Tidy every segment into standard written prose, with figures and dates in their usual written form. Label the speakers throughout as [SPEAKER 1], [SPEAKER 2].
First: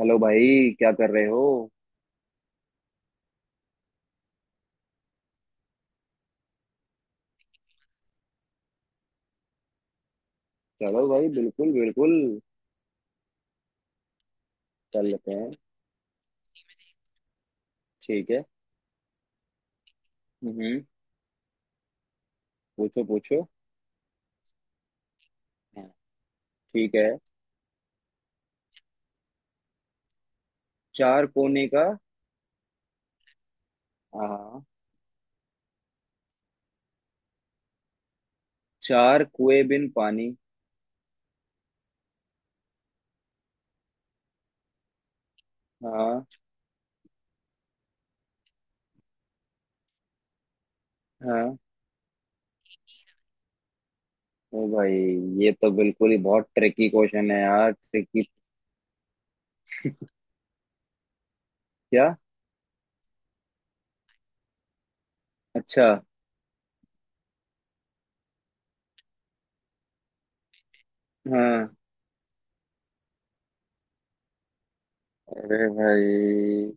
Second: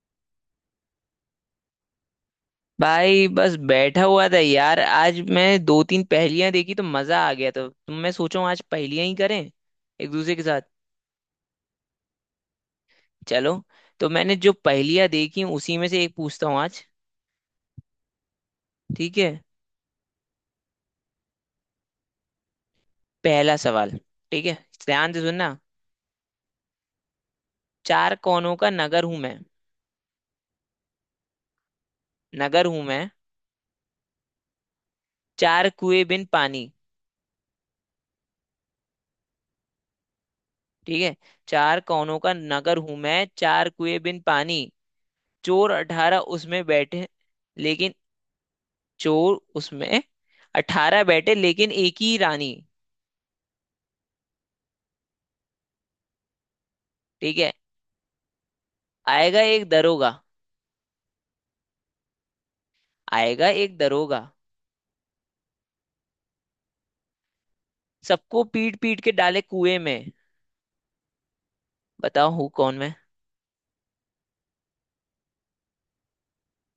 [SPEAKER 1] Hello भाई, क्या कर रहे हो।
[SPEAKER 2] भाई बस बैठा हुआ था यार। आज मैं दो तीन पहेलियां देखी तो मजा आ गया, तो तुम मैं सोचूं आज पहेलियां ही करें एक दूसरे के साथ।
[SPEAKER 1] चलो भाई, बिल्कुल बिल्कुल।
[SPEAKER 2] चलो, तो मैंने जो
[SPEAKER 1] कर
[SPEAKER 2] पहेलियां
[SPEAKER 1] लेते
[SPEAKER 2] देखी हैं,
[SPEAKER 1] हैं।
[SPEAKER 2] उसी में से एक पूछता हूँ आज।
[SPEAKER 1] ठीक है।
[SPEAKER 2] ठीक है,
[SPEAKER 1] हम्म। पूछो पूछो।
[SPEAKER 2] पहला सवाल। ठीक है, ध्यान से सुनना।
[SPEAKER 1] हाँ, ठीक है।
[SPEAKER 2] चार कोनों का नगर हूं मैं,
[SPEAKER 1] चार कोने का।
[SPEAKER 2] नगर हूं मैं,
[SPEAKER 1] हाँ।
[SPEAKER 2] चार कुएं बिन पानी।
[SPEAKER 1] चार कुएं बिन पानी।
[SPEAKER 2] ठीक है, चार कोनों का नगर हूं मैं, चार कुएं बिन पानी, चोर 18
[SPEAKER 1] हाँ।
[SPEAKER 2] उसमें बैठे, लेकिन चोर उसमें 18 बैठे,
[SPEAKER 1] हाँ,
[SPEAKER 2] लेकिन एक ही रानी।
[SPEAKER 1] ओ भाई, ये तो बिल्कुल ही बहुत ट्रिकी क्वेश्चन
[SPEAKER 2] ठीक
[SPEAKER 1] है
[SPEAKER 2] है,
[SPEAKER 1] यार, ट्रिकी।
[SPEAKER 2] आएगा एक दरोगा,
[SPEAKER 1] क्या।
[SPEAKER 2] आएगा एक दरोगा,
[SPEAKER 1] अच्छा।
[SPEAKER 2] सबको पीट पीट के डाले कुएं में।
[SPEAKER 1] हाँ।
[SPEAKER 2] बताओ हूँ कौन मैं।
[SPEAKER 1] अरे भाई,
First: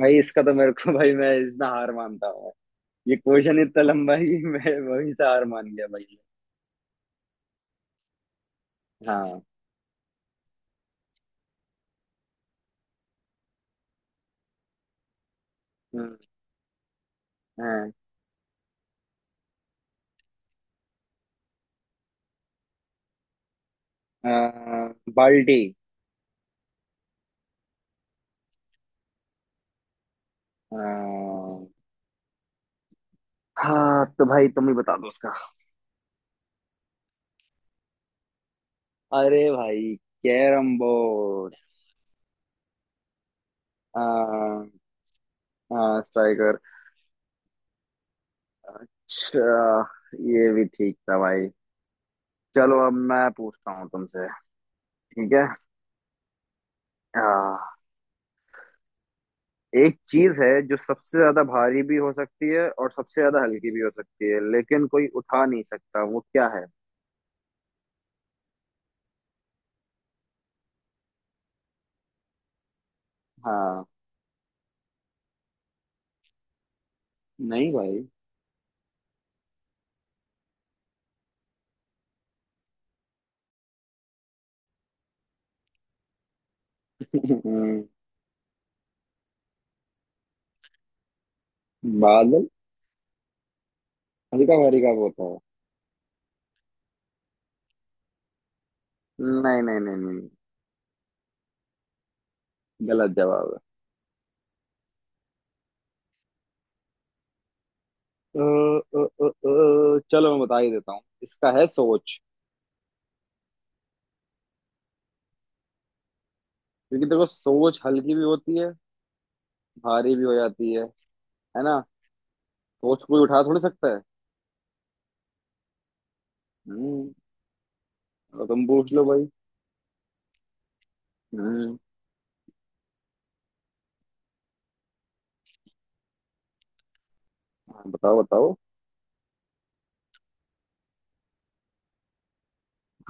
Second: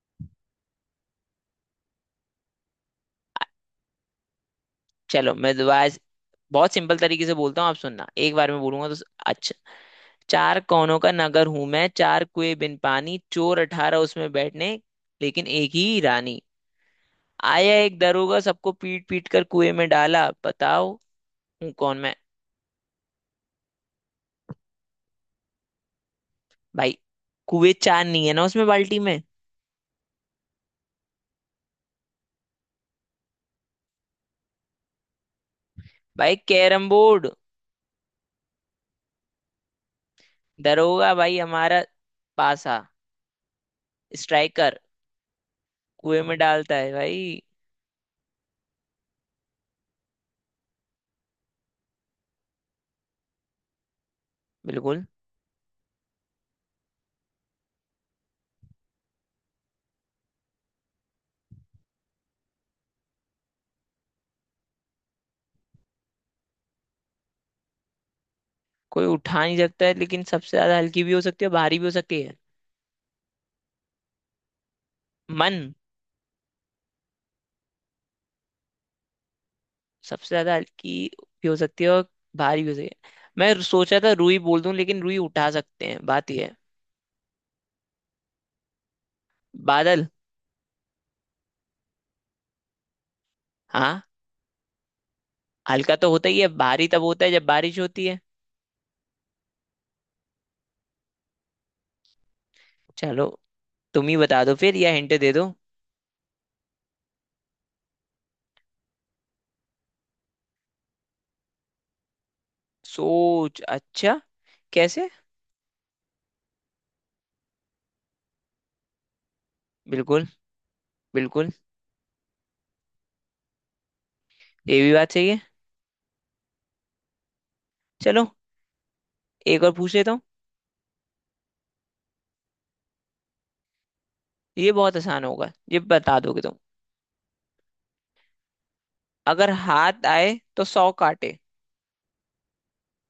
[SPEAKER 1] भाई इसका तो मेरे को भाई मैं इसमें हार मानता हूँ। ये
[SPEAKER 2] आ-
[SPEAKER 1] क्वेश्चन इतना लंबा है कि मैं वहीं से
[SPEAKER 2] चलो
[SPEAKER 1] हार
[SPEAKER 2] मैं
[SPEAKER 1] मान गया
[SPEAKER 2] दोबारा
[SPEAKER 1] भाई।
[SPEAKER 2] बहुत सिंपल तरीके से बोलता हूँ, आप सुनना, एक बार में बोलूंगा।
[SPEAKER 1] हाँ।
[SPEAKER 2] अच्छा, चार कोनों का नगर हूं मैं, चार कुएं बिन पानी, चोर अठारह उसमें बैठने, लेकिन एक ही
[SPEAKER 1] हम्म,
[SPEAKER 2] रानी। आया
[SPEAKER 1] हाँ।
[SPEAKER 2] एक दरोगा, सबको पीट पीट कर कुएं में डाला। बताओ हूँ कौन मैं।
[SPEAKER 1] बर्डे।
[SPEAKER 2] भाई कुएं चार नहीं है ना, उसमें बाल्टी में।
[SPEAKER 1] हाँ। हाँ, तो भाई तुम ही बता दो उसका।
[SPEAKER 2] भाई कैरम बोर्ड।
[SPEAKER 1] अरे भाई, कैरम
[SPEAKER 2] दरोगा भाई
[SPEAKER 1] बोर्ड।
[SPEAKER 2] हमारा पासा।
[SPEAKER 1] हाँ।
[SPEAKER 2] स्ट्राइकर
[SPEAKER 1] हाँ,
[SPEAKER 2] कुएं में
[SPEAKER 1] स्ट्राइकर।
[SPEAKER 2] डालता है भाई।
[SPEAKER 1] अच्छा, ये भी ठीक था भाई। चलो, अब मैं पूछता हूँ तुमसे।
[SPEAKER 2] बिल्कुल।
[SPEAKER 1] ठीक है। हाँ, एक चीज है जो सबसे ज्यादा भारी भी हो सकती है और सबसे ज्यादा हल्की भी हो सकती है, लेकिन कोई उठा नहीं सकता। वो क्या है।
[SPEAKER 2] कोई उठा नहीं सकता है, लेकिन सबसे ज्यादा हल्की भी हो सकती है, भारी भी हो सकती है।
[SPEAKER 1] हाँ।
[SPEAKER 2] मन।
[SPEAKER 1] नहीं भाई।
[SPEAKER 2] सबसे ज्यादा हल्की भी हो सकती है और भारी भी हो सकती है। मैं सोचा था रुई बोल दूं, लेकिन रुई उठा सकते हैं, बात यह है।
[SPEAKER 1] हम्म,
[SPEAKER 2] बादल।
[SPEAKER 1] बादल।
[SPEAKER 2] हाँ,
[SPEAKER 1] हल्का भारी का होता है।
[SPEAKER 2] हल्का तो होता ही है, भारी तब होता है जब बारिश होती है।
[SPEAKER 1] नहीं नहीं नहीं नहीं, गलत
[SPEAKER 2] चलो,
[SPEAKER 1] जवाब है।
[SPEAKER 2] तुम ही बता दो फिर, या हिंट दे दो।
[SPEAKER 1] चलो मैं बता ही देता हूँ। इसका है सोच।
[SPEAKER 2] सोच? अच्छा, कैसे?
[SPEAKER 1] क्योंकि देखो, सोच हल्की भी होती है, भारी भी
[SPEAKER 2] बिल्कुल
[SPEAKER 1] हो जाती है।
[SPEAKER 2] बिल्कुल।
[SPEAKER 1] है ना। सोच कोई उठा थोड़ी सकता है।
[SPEAKER 2] ये भी बात सही है।
[SPEAKER 1] हम्म।
[SPEAKER 2] चलो,
[SPEAKER 1] अब तुम पूछ लो भाई।
[SPEAKER 2] एक और पूछ लेता हूँ।
[SPEAKER 1] हम्म।
[SPEAKER 2] ये बहुत आसान होगा, ये बता दोगे तुम।
[SPEAKER 1] हाँ, बताओ बताओ।
[SPEAKER 2] अगर हाथ आए तो 100 काटे।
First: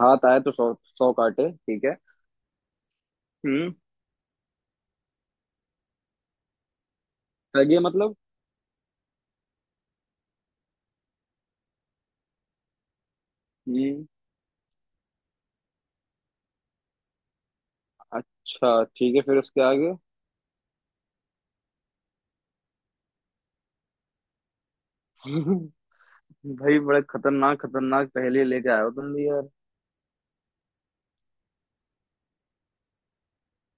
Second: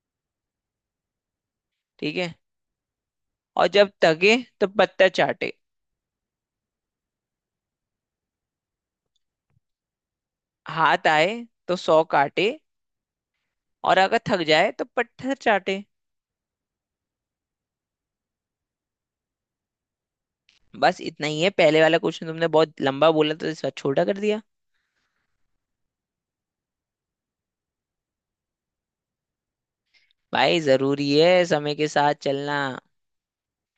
[SPEAKER 1] हाथ आए तो सौ, सौ काटे, ठीक है।
[SPEAKER 2] ठीक है, और
[SPEAKER 1] हम्म।
[SPEAKER 2] जब थके तो पत्थर चाटे।
[SPEAKER 1] सही है, मतलब।
[SPEAKER 2] हाथ आए तो सौ काटे, और
[SPEAKER 1] हम्म।
[SPEAKER 2] अगर थक जाए तो पत्थर चाटे।
[SPEAKER 1] अच्छा ठीक है, फिर उसके आगे।
[SPEAKER 2] बस इतना ही है। पहले वाला क्वेश्चन तुमने बहुत लंबा बोला, तो इस बार छोटा कर दिया।
[SPEAKER 1] भाई, बड़े खतरनाक खतरनाक पहेली लेके आए हो तुम भी यार।
[SPEAKER 2] भाई जरूरी है समय के साथ चलना,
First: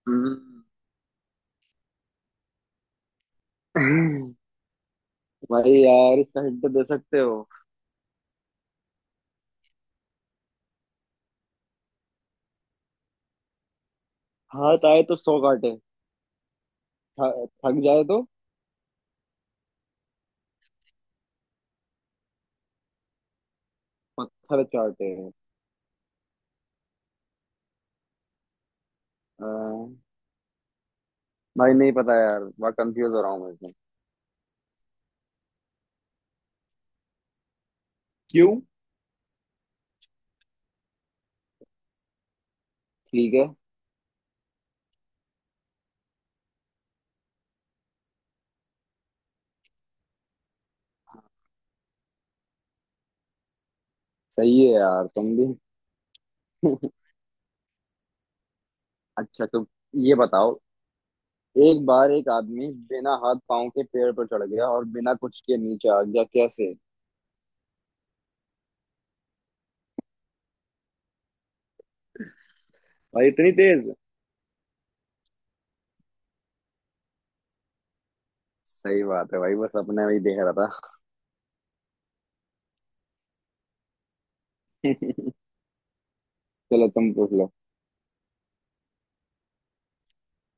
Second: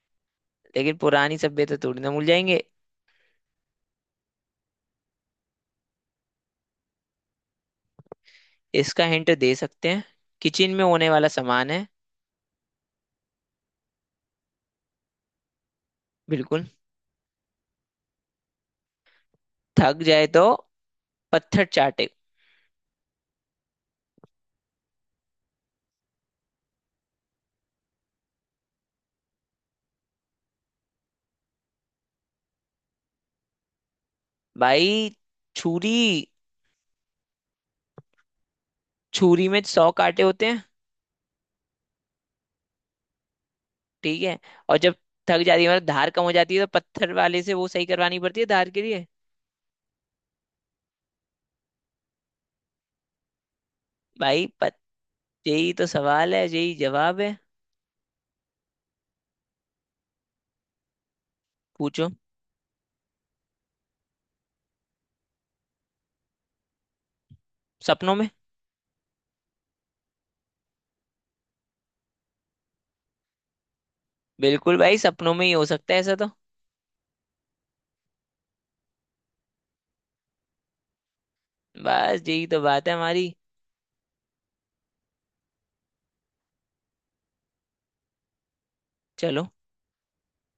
[SPEAKER 1] हम्म।
[SPEAKER 2] लेकिन पुरानी सभ्यता थोड़ी ना भूल जाएंगे।
[SPEAKER 1] भाई यार, इसका हिंट दे सकते हो।
[SPEAKER 2] इसका हिंट दे सकते हैं। किचन में होने वाला सामान है।
[SPEAKER 1] हाथ आए तो सौ काटे।
[SPEAKER 2] बिल्कुल।
[SPEAKER 1] थक जाए तो
[SPEAKER 2] थक जाए तो पत्थर चाटे।
[SPEAKER 1] पत्थर चाटे। आ, भाई नहीं पता यार, बड़ा कंफ्यूज हो रहा हूँ मैं इसमें।
[SPEAKER 2] भाई छुरी।
[SPEAKER 1] क्यों।
[SPEAKER 2] छुरी में 100 कांटे होते हैं।
[SPEAKER 1] ठीक है।
[SPEAKER 2] ठीक है, और जब थक जाती है मतलब धार कम हो जाती है, तो पत्थर वाले से वो सही करवानी पड़ती है धार के लिए। भाई
[SPEAKER 1] सही है
[SPEAKER 2] पत
[SPEAKER 1] यार तुम भी।
[SPEAKER 2] यही तो सवाल है, यही जवाब है।
[SPEAKER 1] अच्छा, तो ये बताओ। एक
[SPEAKER 2] पूछो।
[SPEAKER 1] बार एक आदमी बिना हाथ पांव के पेड़ पर चढ़ गया, और बिना कुछ के नीचे आ गया। कैसे।
[SPEAKER 2] सपनों में।
[SPEAKER 1] भाई इतनी तेज।
[SPEAKER 2] बिल्कुल भाई, सपनों में ही हो सकता है ऐसा तो।
[SPEAKER 1] सही बात है भाई, बस अपने में ही देख रहा था।
[SPEAKER 2] बस यही तो बात है हमारी।
[SPEAKER 1] चलो तुम पूछ लो।
[SPEAKER 2] चलो,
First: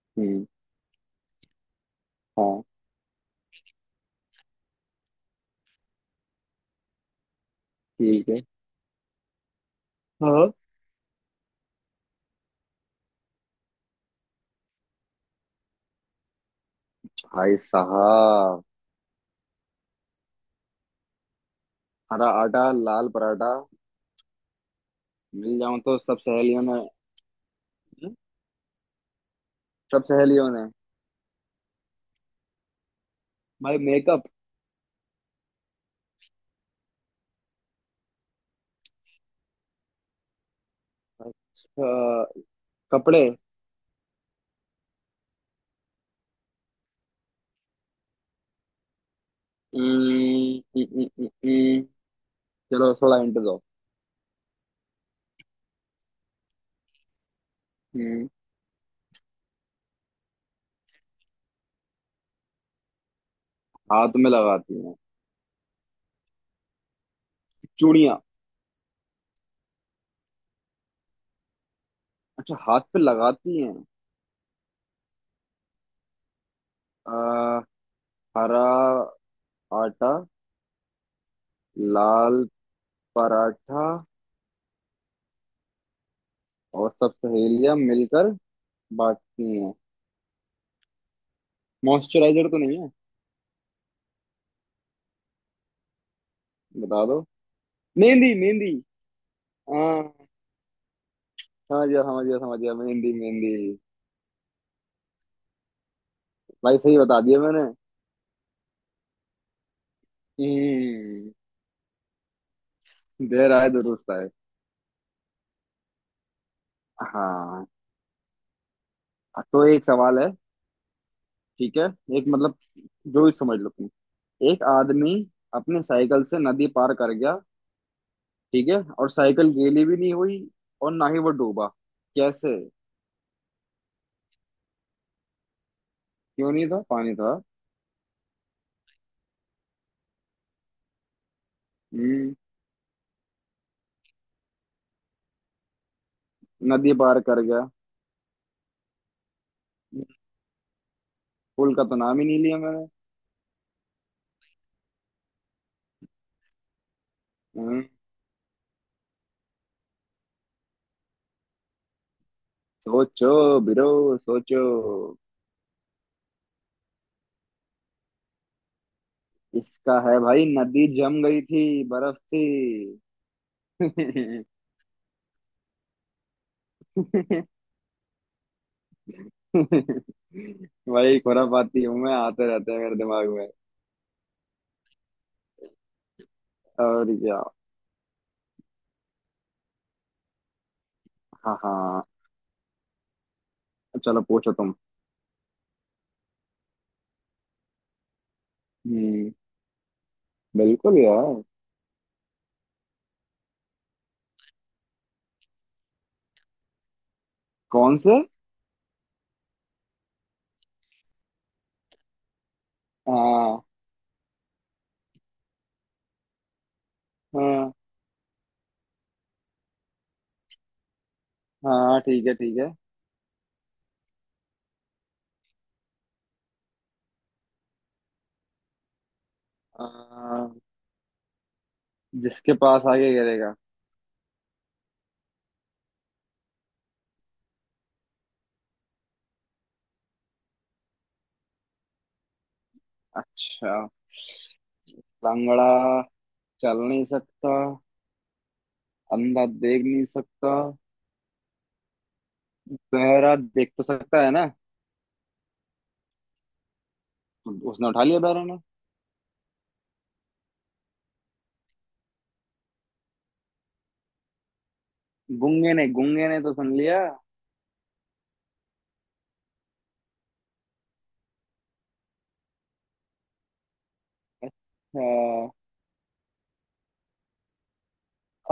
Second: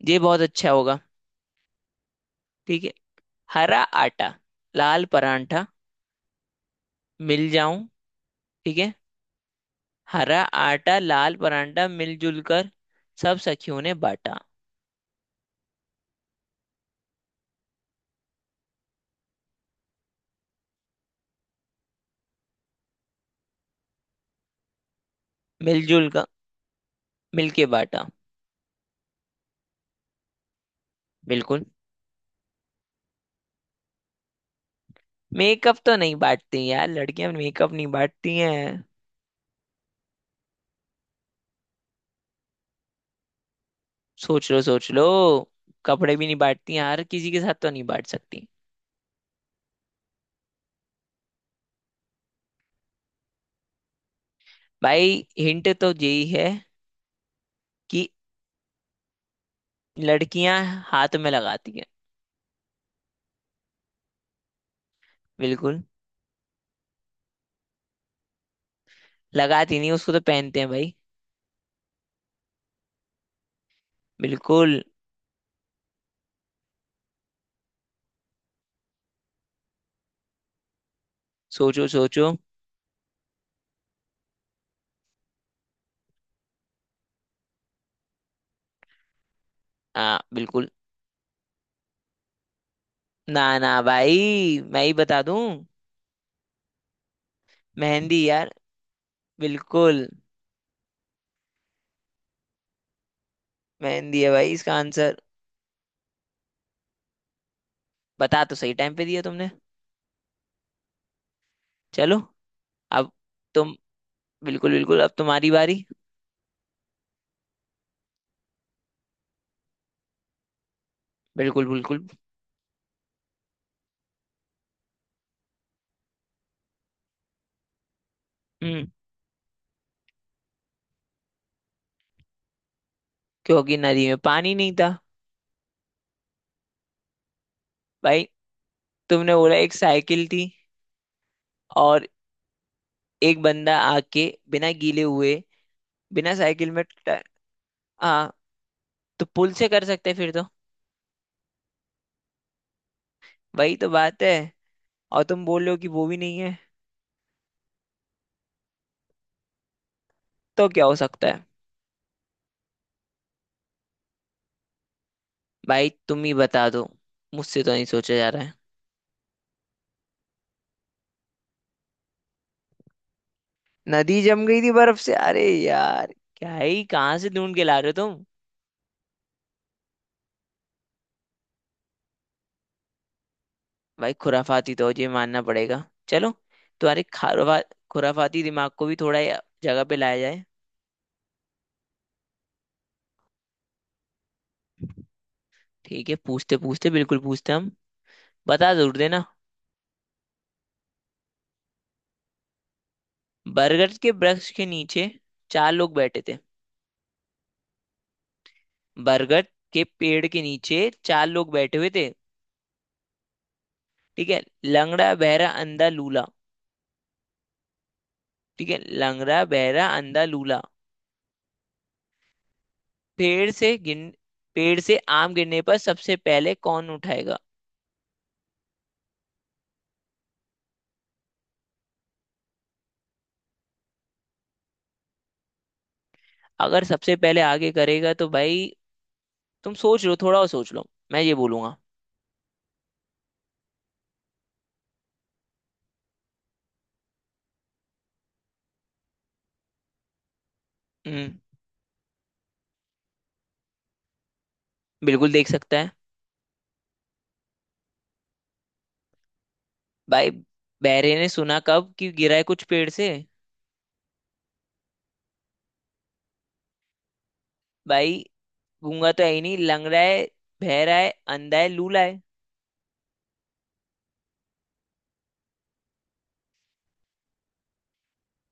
[SPEAKER 2] ये बहुत
[SPEAKER 1] हम्म।
[SPEAKER 2] अच्छा होगा।
[SPEAKER 1] हाँ।
[SPEAKER 2] ठीक है, हरा आटा, लाल परांठा, मिल जाऊं।
[SPEAKER 1] ठीक है।
[SPEAKER 2] ठीक है, हरा
[SPEAKER 1] हाँ।
[SPEAKER 2] आटा लाल परांठा मिलजुल कर, सब सखियों ने बांटा।
[SPEAKER 1] भाई साहब, हरा आटा, लाल पराठा, मिल जाऊं तो
[SPEAKER 2] मिलजुल
[SPEAKER 1] सब
[SPEAKER 2] का,
[SPEAKER 1] सहेलियों ने।
[SPEAKER 2] मिलके बांटा।
[SPEAKER 1] हम्म? सब सहेलियों ने।
[SPEAKER 2] बिल्कुल।
[SPEAKER 1] भाई, मेकअप।
[SPEAKER 2] मेकअप तो नहीं बांटती यार, लड़कियां मेकअप नहीं बांटती हैं।
[SPEAKER 1] कपड़े।
[SPEAKER 2] सोच लो सोच लो। कपड़े भी नहीं बांटती हैं हर किसी के साथ, तो नहीं बांट सकती।
[SPEAKER 1] हम्म, हम्म, हम्म, हम्म, हम्म। चलो थोड़ा हिंट दो।
[SPEAKER 2] भाई हिंट तो यही है कि
[SPEAKER 1] हम्म,
[SPEAKER 2] लड़कियां हाथ में लगाती हैं।
[SPEAKER 1] हाथ में लगाती हैं।
[SPEAKER 2] बिल्कुल।
[SPEAKER 1] चूड़ियां।
[SPEAKER 2] लगाती नहीं, उसको तो पहनते हैं भाई।
[SPEAKER 1] अच्छा, हाथ पे लगाती हैं।
[SPEAKER 2] बिल्कुल।
[SPEAKER 1] अ, हरा आटा,
[SPEAKER 2] सोचो सोचो।
[SPEAKER 1] लाल पराठा, और सब सहेलियां मिलकर बांटती हैं।
[SPEAKER 2] हाँ बिल्कुल।
[SPEAKER 1] मॉइस्चराइजर तो नहीं है।
[SPEAKER 2] ना ना भाई, मैं ही बता दूं।
[SPEAKER 1] बता दो।
[SPEAKER 2] मेहंदी
[SPEAKER 1] मेहंदी
[SPEAKER 2] यार।
[SPEAKER 1] मेहंदी। हाँ,
[SPEAKER 2] बिल्कुल।
[SPEAKER 1] समझ गया समझ गया समझ गया, मेहंदी मेहंदी।
[SPEAKER 2] मेहंदी है भाई इसका आंसर।
[SPEAKER 1] भाई, सही बता दिया मैंने।
[SPEAKER 2] बता तो सही टाइम पे दिया तुमने।
[SPEAKER 1] हम्म।
[SPEAKER 2] चलो, अब
[SPEAKER 1] देर आए
[SPEAKER 2] तुम।
[SPEAKER 1] दुरुस्त आए।
[SPEAKER 2] बिल्कुल बिल्कुल, अब तुम्हारी बारी।
[SPEAKER 1] हाँ, तो एक सवाल है।
[SPEAKER 2] बिल्कुल
[SPEAKER 1] ठीक है,
[SPEAKER 2] बिल्कुल।
[SPEAKER 1] एक मतलब, जो भी समझ लो तुम। एक आदमी अपने साइकिल से नदी पार कर गया। ठीक है,
[SPEAKER 2] हम्म।
[SPEAKER 1] और साइकिल गीली भी नहीं हुई, और ना ही वो डूबा। कैसे।
[SPEAKER 2] क्योंकि नदी में पानी नहीं था।
[SPEAKER 1] क्यों नहीं था, पानी था।
[SPEAKER 2] भाई तुमने बोला एक साइकिल थी, और
[SPEAKER 1] हम्म।
[SPEAKER 2] एक बंदा आके बिना गीले हुए, बिना साइकिल में
[SPEAKER 1] नदी पार
[SPEAKER 2] ट-
[SPEAKER 1] कर गया।
[SPEAKER 2] हाँ, तो पुल से कर
[SPEAKER 1] हम्म,
[SPEAKER 2] सकते हैं फिर तो।
[SPEAKER 1] पुल का तो नाम ही नहीं लिया मैंने।
[SPEAKER 2] वही तो बात है, और तुम बोल रहे हो कि वो भी नहीं है,
[SPEAKER 1] हम्म।
[SPEAKER 2] तो क्या हो सकता है?
[SPEAKER 1] सोचो बिरो सोचो।
[SPEAKER 2] भाई तुम ही बता दो, मुझसे तो नहीं सोचा जा रहा है।
[SPEAKER 1] इसका है भाई, नदी जम गई थी, बर्फ थी।
[SPEAKER 2] नदी जम गई थी बर्फ से? अरे यार, क्या ही कहाँ से ढूंढ के ला रहे हो तुम।
[SPEAKER 1] भाई, खुरापाती हूँ मैं, आते रहते हैं मेरे दिमाग।
[SPEAKER 2] भाई खुराफाती तो ये मानना पड़ेगा। चलो, तुम्हारे
[SPEAKER 1] और या।
[SPEAKER 2] खारवा खुराफाती दिमाग को भी थोड़ा जगह पे लाया जाए।
[SPEAKER 1] हाँ हाँ, चलो पूछो तुम।
[SPEAKER 2] ठीक है, पूछते पूछते बिल्कुल पूछते हम। बता जरूर देना।
[SPEAKER 1] हम्म। बिल्कुल यार।
[SPEAKER 2] बरगद के वृक्ष के नीचे चार लोग बैठे थे।
[SPEAKER 1] कौन से।
[SPEAKER 2] बरगद के पेड़ के नीचे चार लोग बैठे हुए थे।
[SPEAKER 1] हाँ।
[SPEAKER 2] ठीक है, लंगड़ा बहरा अंधा लूला।
[SPEAKER 1] हाँ।
[SPEAKER 2] ठीक है, लंगड़ा बहरा अंधा लूला।
[SPEAKER 1] हाँ ठीक है, ठीक है।
[SPEAKER 2] पेड़ से गिन, पेड़ से आम गिरने पर सबसे पहले कौन उठाएगा?
[SPEAKER 1] आ, जिसके पास आगे गिरेगा।
[SPEAKER 2] अगर सबसे पहले आगे करेगा तो भाई तुम सोच लो। थोड़ा और सोच लो, मैं ये बोलूंगा।
[SPEAKER 1] अच्छा, लंगड़ा चल नहीं सकता, अंधा देख नहीं सकता।
[SPEAKER 2] हम्म।
[SPEAKER 1] बहरा देख तो सकता है ना।
[SPEAKER 2] बिल्कुल देख सकता है।
[SPEAKER 1] उसने उठा लिया, बहरा ने।
[SPEAKER 2] भाई बहरे ने सुना कब कि गिरा है कुछ पेड़ से?
[SPEAKER 1] गूंगे ने, गूंगे ने तो सुन लिया।
[SPEAKER 2] भाई गूंगा तो है ही नहीं, लंगड़ा है, बहरा है, अंधा है, लूला है।
[SPEAKER 1] अच्छा,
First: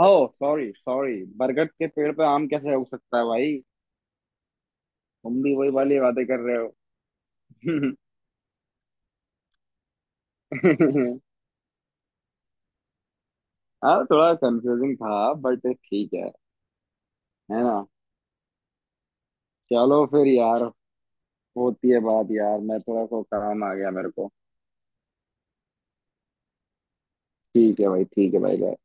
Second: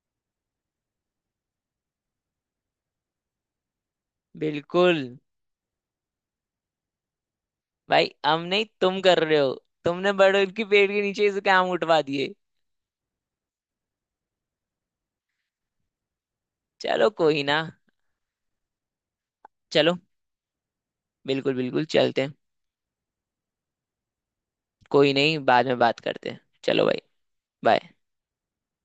[SPEAKER 1] ओ सॉरी सॉरी, बरगद के पेड़ पे आम कैसे उग सकता है भाई।
[SPEAKER 2] बिल्कुल।
[SPEAKER 1] तुम भी वही वाली बातें कर रहे हो।
[SPEAKER 2] भाई हम नहीं, तुम कर रहे हो। तुमने बड़गद के पेड़ के नीचे से काम उठवा दिए।
[SPEAKER 1] हाँ, थोड़ा कंफ्यूजिंग था बट ठीक है।
[SPEAKER 2] चलो कोई ना।
[SPEAKER 1] है ना।
[SPEAKER 2] चलो,
[SPEAKER 1] चलो फिर यार।
[SPEAKER 2] बिल्कुल बिल्कुल
[SPEAKER 1] होती है
[SPEAKER 2] चलते
[SPEAKER 1] बात
[SPEAKER 2] हैं।
[SPEAKER 1] यार, मैं थोड़ा को काम आ गया मेरे को।
[SPEAKER 2] कोई नहीं, बाद में बात करते हैं। चलो भाई,
[SPEAKER 1] ठीक है
[SPEAKER 2] बाय।
[SPEAKER 1] भाई, ठीक है भाई।